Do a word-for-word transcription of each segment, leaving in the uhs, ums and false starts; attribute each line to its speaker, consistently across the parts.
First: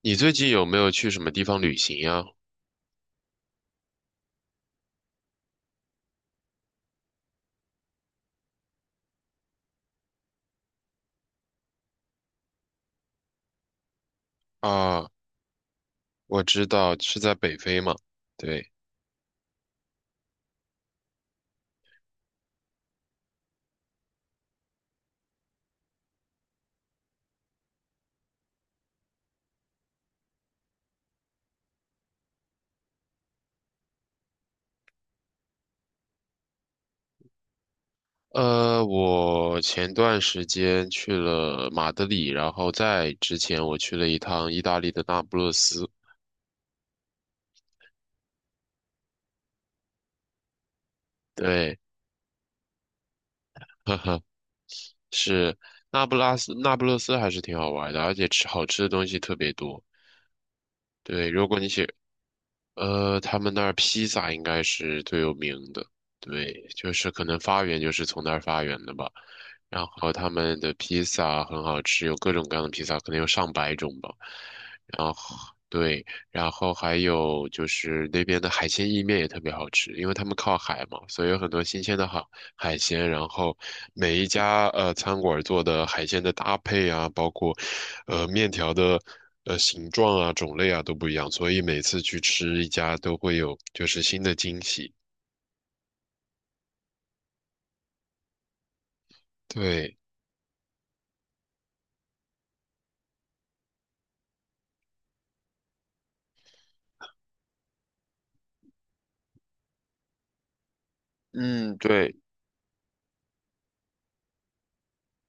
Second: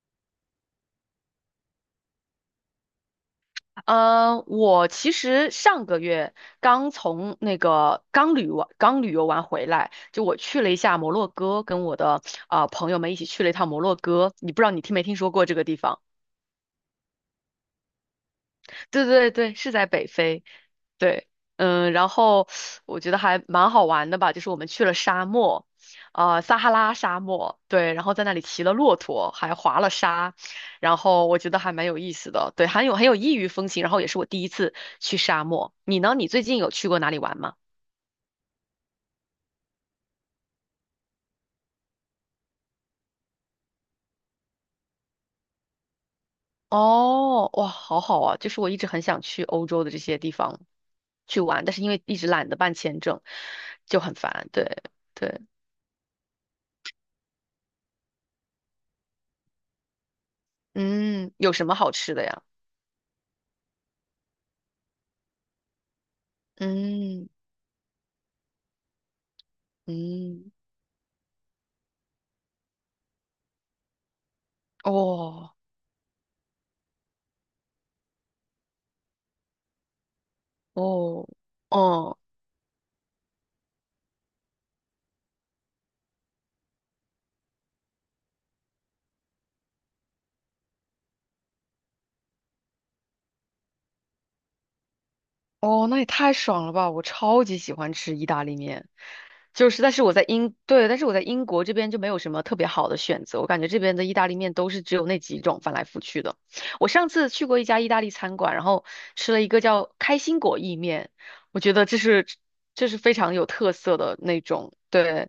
Speaker 1: 你最近有没有去什么地方旅行呀？
Speaker 2: 呃，我其实上个月刚从那个刚旅完刚旅游完回来，就我去了一下摩洛哥，跟我的啊、呃朋友们一起去了一趟摩洛哥。你不知道你听没
Speaker 1: 啊，
Speaker 2: 听说过这个地方？
Speaker 1: 我知道是在北非嘛。对，
Speaker 2: 对对对，是在北非。对，嗯，然后我觉得还蛮好玩的吧，就是我们去了沙漠，啊、撒哈拉沙漠，对，然后在那里骑了骆驼，还滑了沙，然后我觉得还蛮有意思的，对，很有很有异域风情，然后也是我第一次去沙漠。你呢？你最近有去过哪里玩吗？
Speaker 1: 呃，我前段时间去了马德里，然后在之前我去了一趟意大利的那不勒斯。
Speaker 2: 哦，哇，好好啊，就是我一直很想去欧洲的这些地方去玩，但
Speaker 1: 对，
Speaker 2: 是因为一直懒得办签证，
Speaker 1: 呵
Speaker 2: 就很
Speaker 1: 呵，
Speaker 2: 烦。对对，
Speaker 1: 是那不拉斯，那不勒斯还是挺好玩的，而且吃好吃的东西特别多。对，
Speaker 2: 嗯，
Speaker 1: 如
Speaker 2: 有
Speaker 1: 果
Speaker 2: 什
Speaker 1: 你
Speaker 2: 么
Speaker 1: 喜
Speaker 2: 好吃的呀？
Speaker 1: 呃，他们那儿披萨应该是最有名的，对，就是可
Speaker 2: 嗯
Speaker 1: 能发源就是从那儿发源的吧。然后他
Speaker 2: 嗯。
Speaker 1: 们的披萨很好吃，有各种各样的披萨，可能有上百种吧。然后
Speaker 2: 哦
Speaker 1: 对，然后还有就是那边的海鲜意面也特别好吃，因为他们靠海嘛，所
Speaker 2: 哦
Speaker 1: 以有很多新鲜的
Speaker 2: 哦
Speaker 1: 海海鲜。然后每一家呃餐馆做的海鲜的搭配啊，包括呃面条的呃形状啊、种类啊都不一样，所以每次去吃一家都会有就是新的惊喜。
Speaker 2: 哦，那也太爽了吧！我超级喜欢吃意大利面，就是，但
Speaker 1: 对，
Speaker 2: 是我在英，对，但是我在英国这边就没有什么特别好的选择，我感觉这边的意大利面都是只有那几种翻来覆去的。我上次去过一家意大利餐馆，然后吃了一个叫开心果意面，我觉
Speaker 1: 嗯，
Speaker 2: 得这
Speaker 1: 对，
Speaker 2: 是这是非常有特色的那种，对，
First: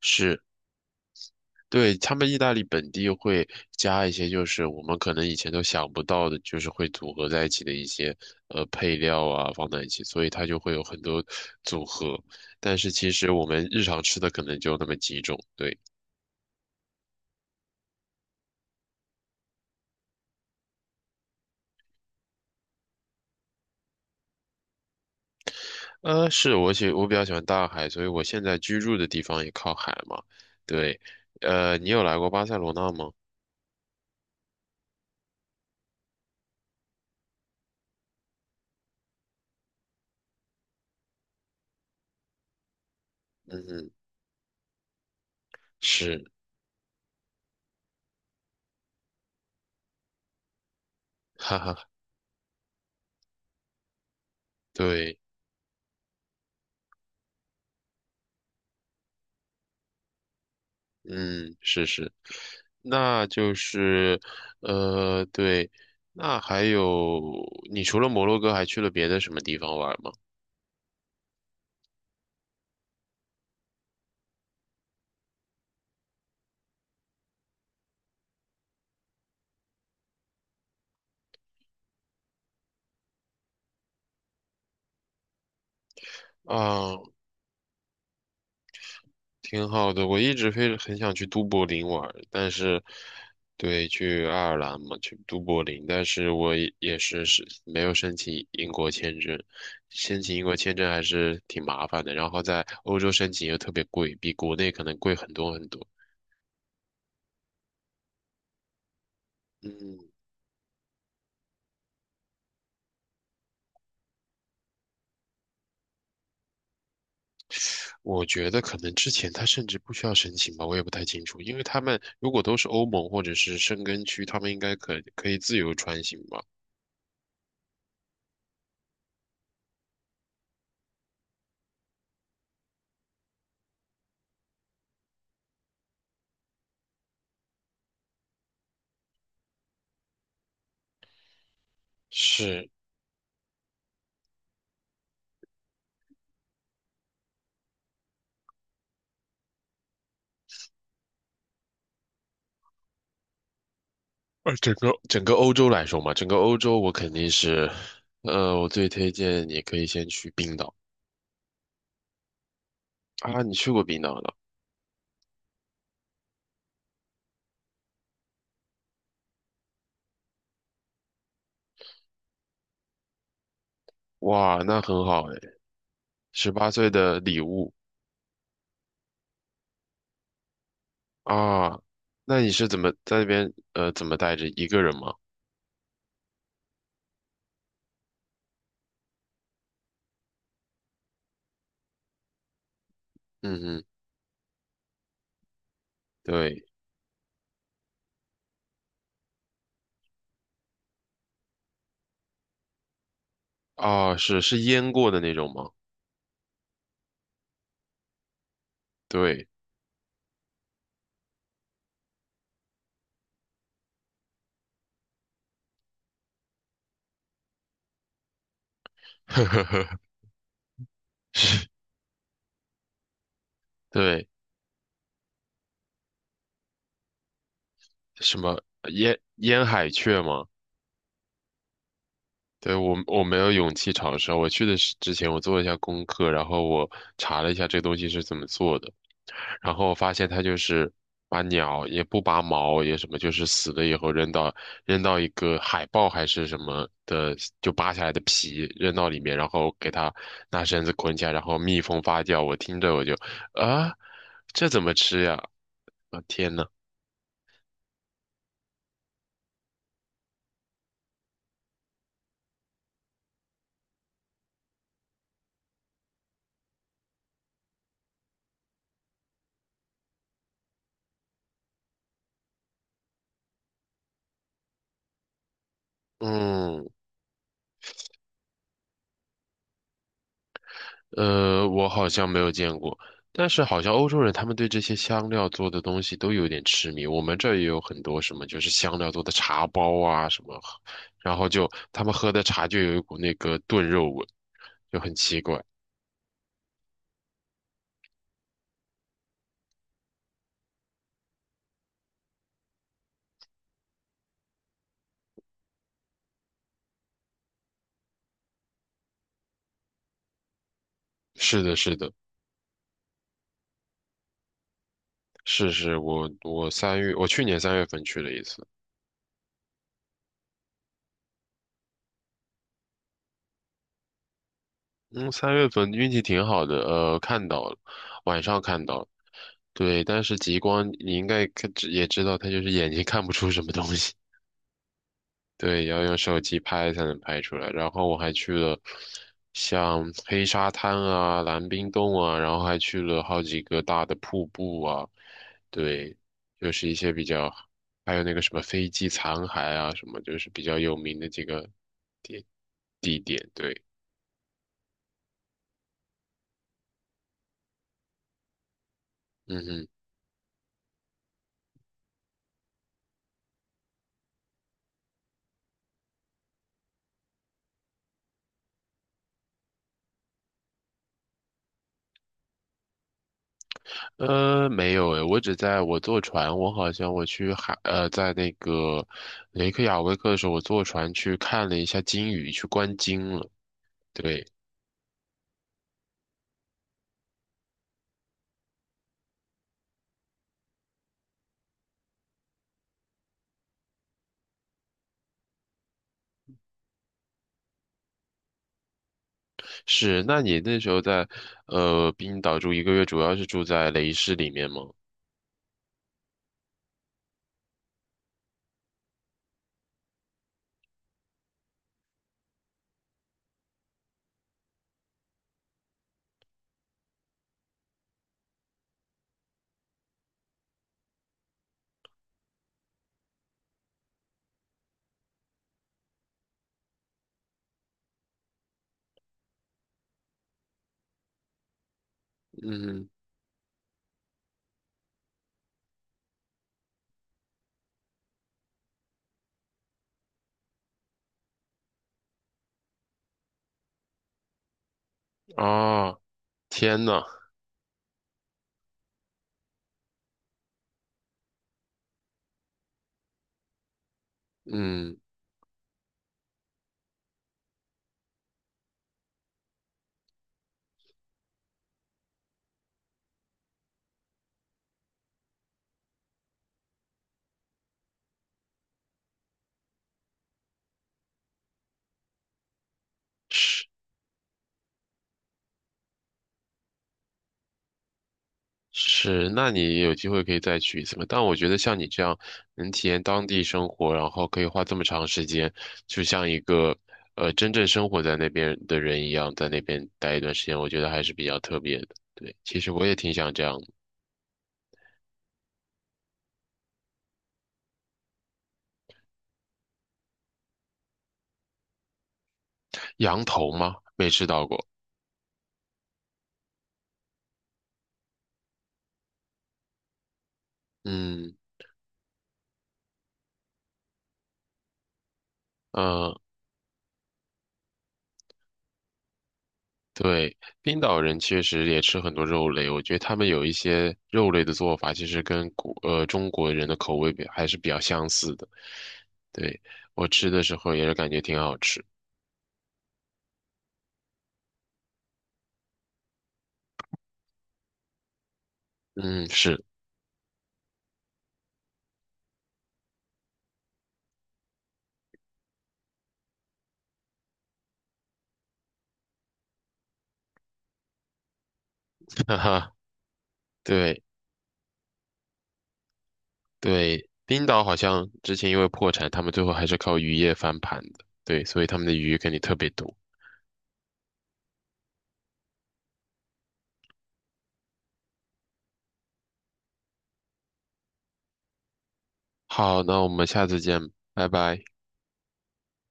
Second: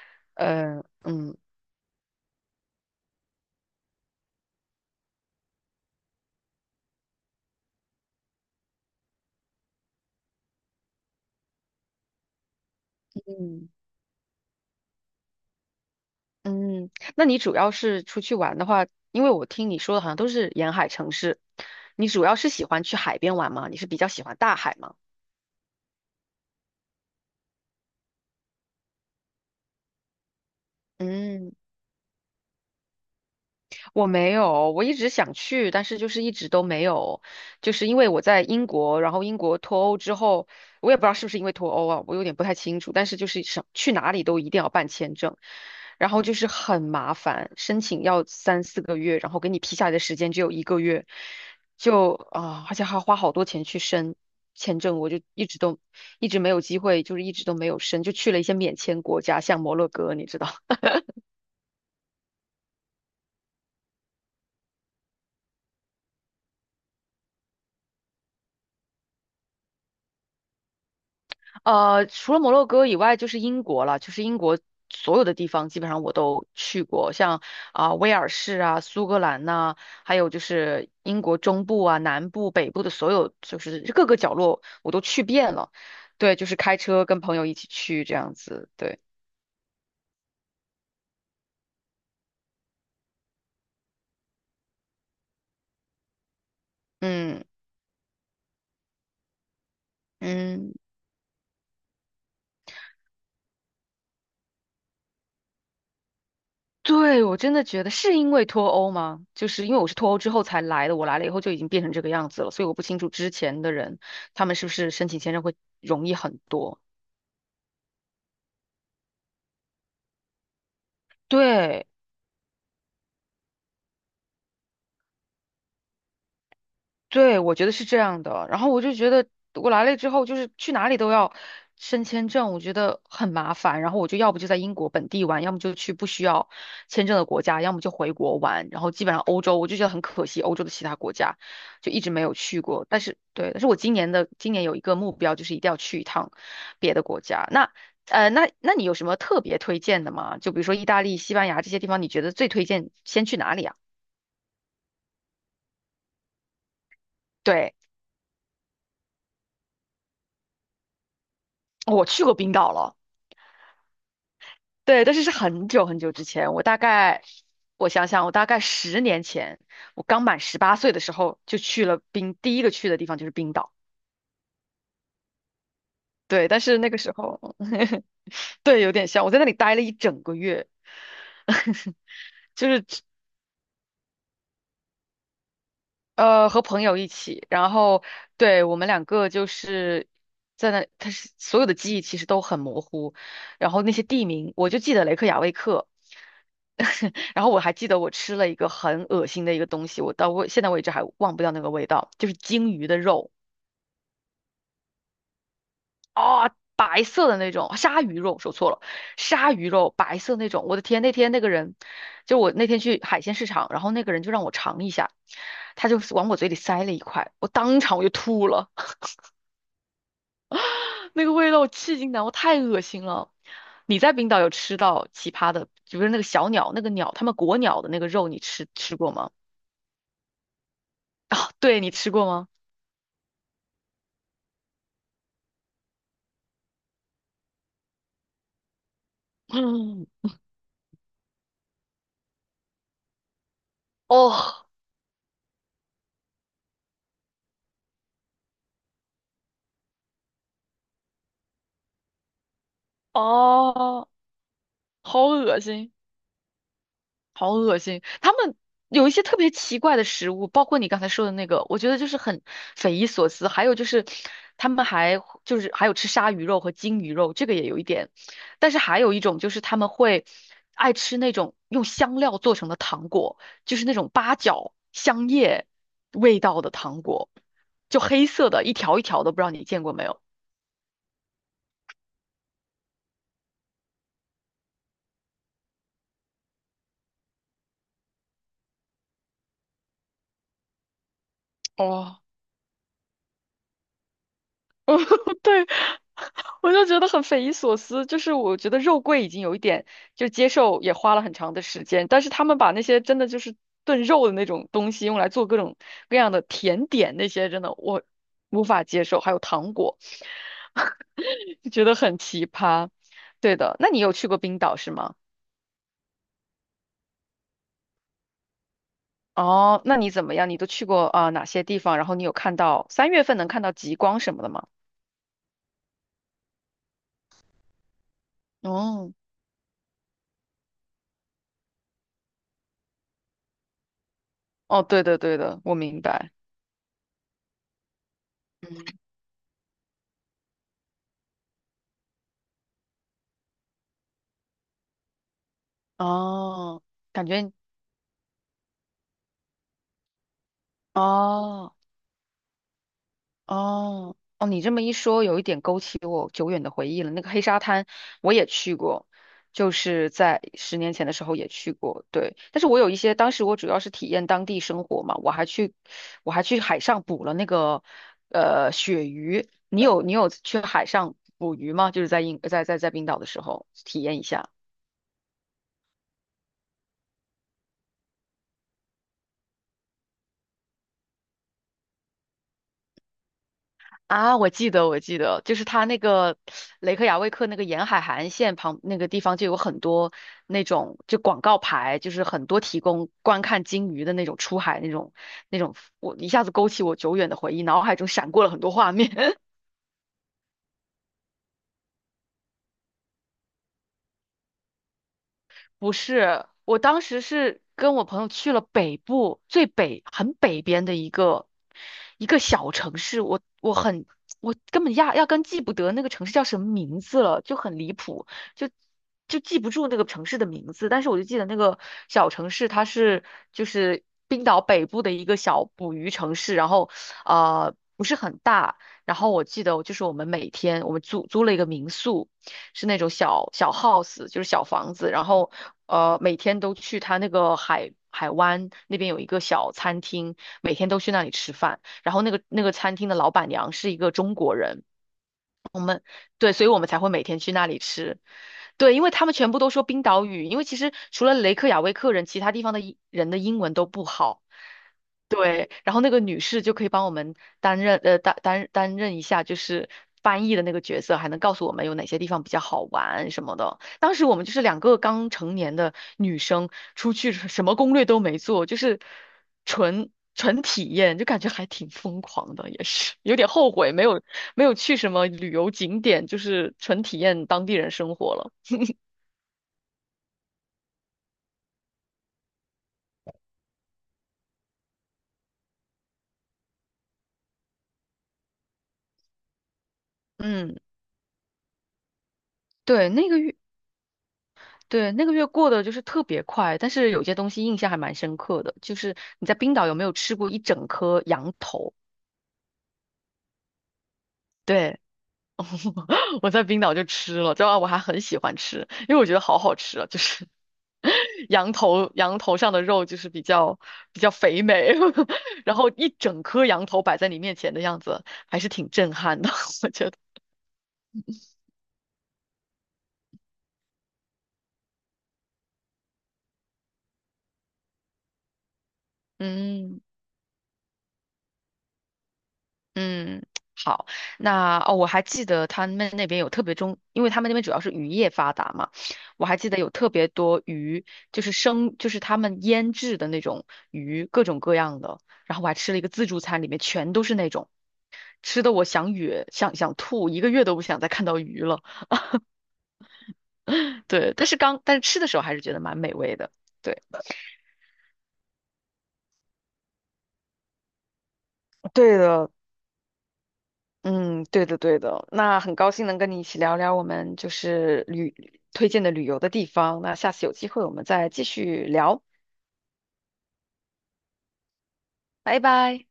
Speaker 1: 是。
Speaker 2: 呃，嗯
Speaker 1: 对，他们意大利本地会加一些，就是我们可能以前都想不到的，就是会组合在一起的一些呃配料啊，放在一起，所以它就会有很多组合。但是其实我们
Speaker 2: 嗯。
Speaker 1: 日常吃的可能就那么几种。对，
Speaker 2: 嗯，那你主要是出去玩的话，因为我听你说的好像都是沿海城市，你主要是喜欢去海边玩吗？你是比较喜欢大海吗？
Speaker 1: 呃，是我喜我比较喜欢大海，所以我现在居住的地方也靠海嘛。对，
Speaker 2: 嗯。
Speaker 1: 呃，你有来过巴塞罗那吗？
Speaker 2: 我没有，我一直想去，但是就是一直都没有，就是因为我在英国，然后英国脱欧之后，我也不知道是不是因为脱欧啊，我有点不太清楚，但是就是
Speaker 1: 嗯
Speaker 2: 想
Speaker 1: 哼，
Speaker 2: 去哪里都一定要办签证，然后
Speaker 1: 是，
Speaker 2: 就是很麻烦，申请要三四个月，然后给你批下来的时间只有一个月，
Speaker 1: 哈哈，
Speaker 2: 就啊，而且还要花好多钱去申签证，我
Speaker 1: 对。
Speaker 2: 就一直都一直没有机会，就是一直都没有申，就去了一些免签国家，像摩洛哥，你知道。
Speaker 1: 嗯，是是，那就是，呃，对，那还有，你除了摩洛哥还去了别的什么地方玩吗？
Speaker 2: 呃，除了摩洛哥以外，就是英国了，就是英国所有的地方基本上我都去过，像啊、威尔士啊、苏格兰呐、还有就是英国中部啊、南部、北部的所有，就是各个角落我都去遍了。对，就是开
Speaker 1: 啊，
Speaker 2: 车跟朋友一起去这样子。对，
Speaker 1: 挺好的，我一直非很想去都柏林玩，但是，对，去爱尔兰嘛，去都柏林，但是我也也是
Speaker 2: 嗯
Speaker 1: 是没有申请英国签证，申请英国
Speaker 2: 嗯，
Speaker 1: 签证还是挺麻烦的，然后在欧洲申请又特别贵，比国内可能贵很多很多。
Speaker 2: 对，我真的觉得是因为脱欧吗？就是因为我是
Speaker 1: 嗯。
Speaker 2: 脱欧之后才来的，我来了以后就已经变成这个样子了，所以我不清楚之前的人他们是不是申请签证会容易很多。
Speaker 1: 我觉得可能之前他甚至不需要申请吧，我也不太清楚，因为他
Speaker 2: 对。
Speaker 1: 们如果都是欧盟或者是申根区，他们应该可可以自由穿行吧？
Speaker 2: 对，我觉得是这样的。然后我就觉得我来了之后，就是去哪里都要申签证，我觉得很麻烦。然后我就要不就在英国本地玩，要么就去不需要签证的国家，要么就回国玩。然后基本上欧洲，我就觉得很可惜，欧洲的其他国家就一直没有去
Speaker 1: 是，
Speaker 2: 过。但是对，但是我今年的今年有一个目标，就是一定要去一趟别的国家。那呃，那那你有什么特别推荐的吗？就比如说意大利、西班牙这些地方，你觉得最推荐先去哪里啊？
Speaker 1: 呃，整个整个欧洲来说嘛，整个欧洲我肯定是，
Speaker 2: 对，
Speaker 1: 呃，我最推荐你可以先去冰岛
Speaker 2: 我去过冰岛了。
Speaker 1: 啊，你去过冰岛了？
Speaker 2: 对，但是是很久很久之前，我大概，我想想，我大概十年前，我刚满十八岁的时候就去了冰，第一个去的地方就是冰岛。
Speaker 1: 哇，那很好哎，
Speaker 2: 对，
Speaker 1: 十
Speaker 2: 但
Speaker 1: 八
Speaker 2: 是
Speaker 1: 岁
Speaker 2: 那个时
Speaker 1: 的礼
Speaker 2: 候，
Speaker 1: 物
Speaker 2: 对，有点像，我在那里待了一整个月。
Speaker 1: 啊，那你是怎么在那边呃怎么带着一个人吗？
Speaker 2: 呃，和朋友一起，然后对我们两个就是在那，他是所有的记忆其实都很模糊，
Speaker 1: 嗯
Speaker 2: 然后
Speaker 1: 嗯，
Speaker 2: 那些地名我就记得雷克雅未克，
Speaker 1: 对
Speaker 2: 然后我还记得我吃了一个很恶心的一个东西，我到我现在为止还忘不掉那个味道，就是鲸鱼的肉
Speaker 1: 啊，是是腌过的那种吗？
Speaker 2: 啊、白色的那种鲨鱼肉，说错了，
Speaker 1: 对。
Speaker 2: 鲨鱼肉白色那种，我的天，那天那个人就我那天去海鲜市场，然后那个人就让我尝一下，他就往我嘴里塞了一块，我当场我就吐了。
Speaker 1: 呵呵呵，
Speaker 2: 那个味道我至今难，我太恶心了。你在
Speaker 1: 对，
Speaker 2: 冰岛有吃到奇葩的，就是那个小鸟，那个鸟，他们国鸟的那个肉，
Speaker 1: 什
Speaker 2: 你
Speaker 1: 么
Speaker 2: 吃吃过
Speaker 1: 烟
Speaker 2: 吗？
Speaker 1: 烟海雀吗？
Speaker 2: 啊，对，你吃过吗？
Speaker 1: 对，我我没有勇气尝试。我去的是之前，我做了一下功课，然后我查了一下这东西是怎么做的，然后我
Speaker 2: 嗯，
Speaker 1: 发现它就是把鸟也不拔毛也什么，就是死了以后扔到
Speaker 2: 哦
Speaker 1: 扔到一个海豹还是什么的，就扒下来的皮扔到里面，然后给它拿绳子捆起来，然后密封发酵。我听着我就啊，
Speaker 2: 哦，
Speaker 1: 这怎么
Speaker 2: 好
Speaker 1: 吃呀？
Speaker 2: 恶心。
Speaker 1: 啊天呐，
Speaker 2: 好恶心！他们有一些特别奇怪的食物，包括你刚才说的那个，我觉得就是很匪夷所思。还有就是，他们还就是还有吃鲨鱼肉和鲸鱼肉，这个也有一点。但是还有一种就是他们会爱吃那种用香料做成的糖果，就是那种八角、香叶味道的
Speaker 1: 嗯。
Speaker 2: 糖果，就黑色的，一条一条的，不知道你见过没有？
Speaker 1: 呃，我好像没有见过，但是好像欧洲人他们对这些香料做的东西都有点痴迷。我们这儿也有很多什么，就是香料做的茶包啊什么，然后就他们
Speaker 2: 哦，
Speaker 1: 喝的茶就有一股那个炖肉味，就很奇怪。
Speaker 2: 对，我就觉得很匪夷所思。就是我觉得肉桂已经有一点就接受，也花了很长的时间，但是他们把那些真的就是炖肉的那种东西用来做各种各样的甜点，那些真的我无法接受。还有糖果，
Speaker 1: 是
Speaker 2: 就
Speaker 1: 的，
Speaker 2: 觉得
Speaker 1: 是的，
Speaker 2: 很奇葩。对的，那你有去过冰岛是吗？
Speaker 1: 是是，我我三月，我去年三月份去了一次，
Speaker 2: 哦，那你怎么样？你都去过啊、哪些地方？然后你有看到三月份能看到极光什么的吗？
Speaker 1: 嗯，三月份运气挺好的，呃，看到了，晚上看到了
Speaker 2: 哦，
Speaker 1: 对，但是极光你应该看也知道，它就是眼睛看不出什么东西。
Speaker 2: 哦，对的对的，我
Speaker 1: 对，
Speaker 2: 明
Speaker 1: 要用
Speaker 2: 白。
Speaker 1: 手机拍才能拍出来。然后我还去了像黑沙滩啊、蓝冰洞啊，然后还去了好几个大的瀑布啊。对，就
Speaker 2: 哦，
Speaker 1: 是一些比
Speaker 2: 感觉
Speaker 1: 较，还有那个什么飞机残骸啊，什么就是比较有名的几个
Speaker 2: 哦
Speaker 1: 地地点。对，
Speaker 2: 哦哦，你这么一说，有一点勾起我久远的回忆了。那个黑沙滩我也去过，
Speaker 1: 嗯
Speaker 2: 就
Speaker 1: 嗯
Speaker 2: 是在十年前的时候也去过，对。但是我有一些，当时我主要是体验当地生活嘛，我还去我还去海上捕了那个呃鳕鱼。你有你有去海上捕鱼吗？就是在英在在在冰岛的时候体验一下。
Speaker 1: 呃，没有诶，我只在我坐船，我好像我去海，呃，在那个雷克雅未克的时候，我坐船去看了一下鲸鱼，去观鲸了。
Speaker 2: 啊，
Speaker 1: 对。
Speaker 2: 我记得，我记得，就是他那个雷克雅未克那个沿海海岸线旁那个地方，就有很多那种就广告牌，就是很多提供观看鲸鱼的那种出海那种那种，我一下子勾起我久远的回忆，脑海中闪过了很多画面。
Speaker 1: 是，那你那时候在呃冰岛住一个月，主要是住在雷士里面吗？
Speaker 2: 不是，我当时是跟我朋友去了北部，最北，很北边的一个一个小城市，我我很我根本压压根记不得那个城市叫什么名字了，就很离谱，就就记不住那个城市的名字，但是我就记得那个小城市它是就是冰岛北部的一个小捕鱼城市，然后呃不是很大，然后我记得就是我们每天我们租租了一个民宿。是那
Speaker 1: 嗯，
Speaker 2: 种小小 house，就是小房子，然后呃每天都去他那个海海湾那边有一个小餐厅，每天都去那里吃饭，然后那个那个餐厅的老板娘是一个中国人，
Speaker 1: 啊，
Speaker 2: 对，所以我们才
Speaker 1: 天
Speaker 2: 会
Speaker 1: 呐，
Speaker 2: 每天去那里吃。对，因为他们全部都说冰岛语，因为其实除了雷克雅未克人，其他地方的英人的英文都不好。
Speaker 1: 嗯，
Speaker 2: 对，然后那个女士就可以帮我们担任呃担担担任一下就是翻译的那个角色，还能告诉我们有哪些地方比较好玩什么的。当时我们就是两个刚成年的女生出去，什么攻略都没做，就是纯纯体验，就感觉还挺疯狂的，也是有点后
Speaker 1: 是
Speaker 2: 悔没有没有去什么旅游景点，就是纯体验当地人生活了。
Speaker 1: 是，那你有机会可以再去一次嘛？但我觉得像你这样能体验当地生活，然后可以花这么长时间，就像一个呃真正生活在那边的人一样，在那边待一段时
Speaker 2: 嗯，
Speaker 1: 间，我觉得还是比较特别的。对，其实我
Speaker 2: 对，
Speaker 1: 也
Speaker 2: 那
Speaker 1: 挺
Speaker 2: 个
Speaker 1: 想
Speaker 2: 月，
Speaker 1: 这样的
Speaker 2: 对，那个月过得就是特别快，但是有些东西印象还蛮深刻的，就是你在冰岛有没有吃过一整颗羊头？
Speaker 1: 羊头吗？没吃到过。
Speaker 2: 对。我在冰岛就吃了，主要我还很喜欢吃，因为我觉得好好吃啊，就是
Speaker 1: 嗯。
Speaker 2: 羊头羊头上的肉就是比较比较肥美，然后一
Speaker 1: 嗯，
Speaker 2: 整颗羊头摆在你面前的样子，还是挺震撼的，我觉得。
Speaker 1: 对，冰岛人确实也吃很多肉类，我觉得他们有一些肉类的做法，其实跟国呃中国人的口味比还是比较相似的。对，
Speaker 2: 嗯
Speaker 1: 我吃的时候也是感觉挺好吃。
Speaker 2: 嗯，好，那哦，我还记得他们那边有特别中，因为他们那边主要是渔业发达嘛，我
Speaker 1: 嗯，
Speaker 2: 还记得
Speaker 1: 是，
Speaker 2: 有特别多鱼，就是生，就是他们腌制的那种鱼，各种各样的。然后我还吃了一个自助餐，里面全都是那种。吃的我想哕，想想吐，一个月都不想再看到鱼了。
Speaker 1: 哈哈，对
Speaker 2: 对，但是刚但是吃的时候还是觉得蛮美味的。对，
Speaker 1: 对，冰岛好像之前因为破产，他们最后还是靠渔业翻盘的。对，所以他们的
Speaker 2: 对
Speaker 1: 鱼肯
Speaker 2: 的，
Speaker 1: 定特别多。
Speaker 2: 嗯，对的对的。那很高兴能跟你一起聊聊我们就是旅推荐的旅游的地方。那下次有机会我们再继续聊，
Speaker 1: 好，那我们下次见，拜拜。
Speaker 2: 拜拜。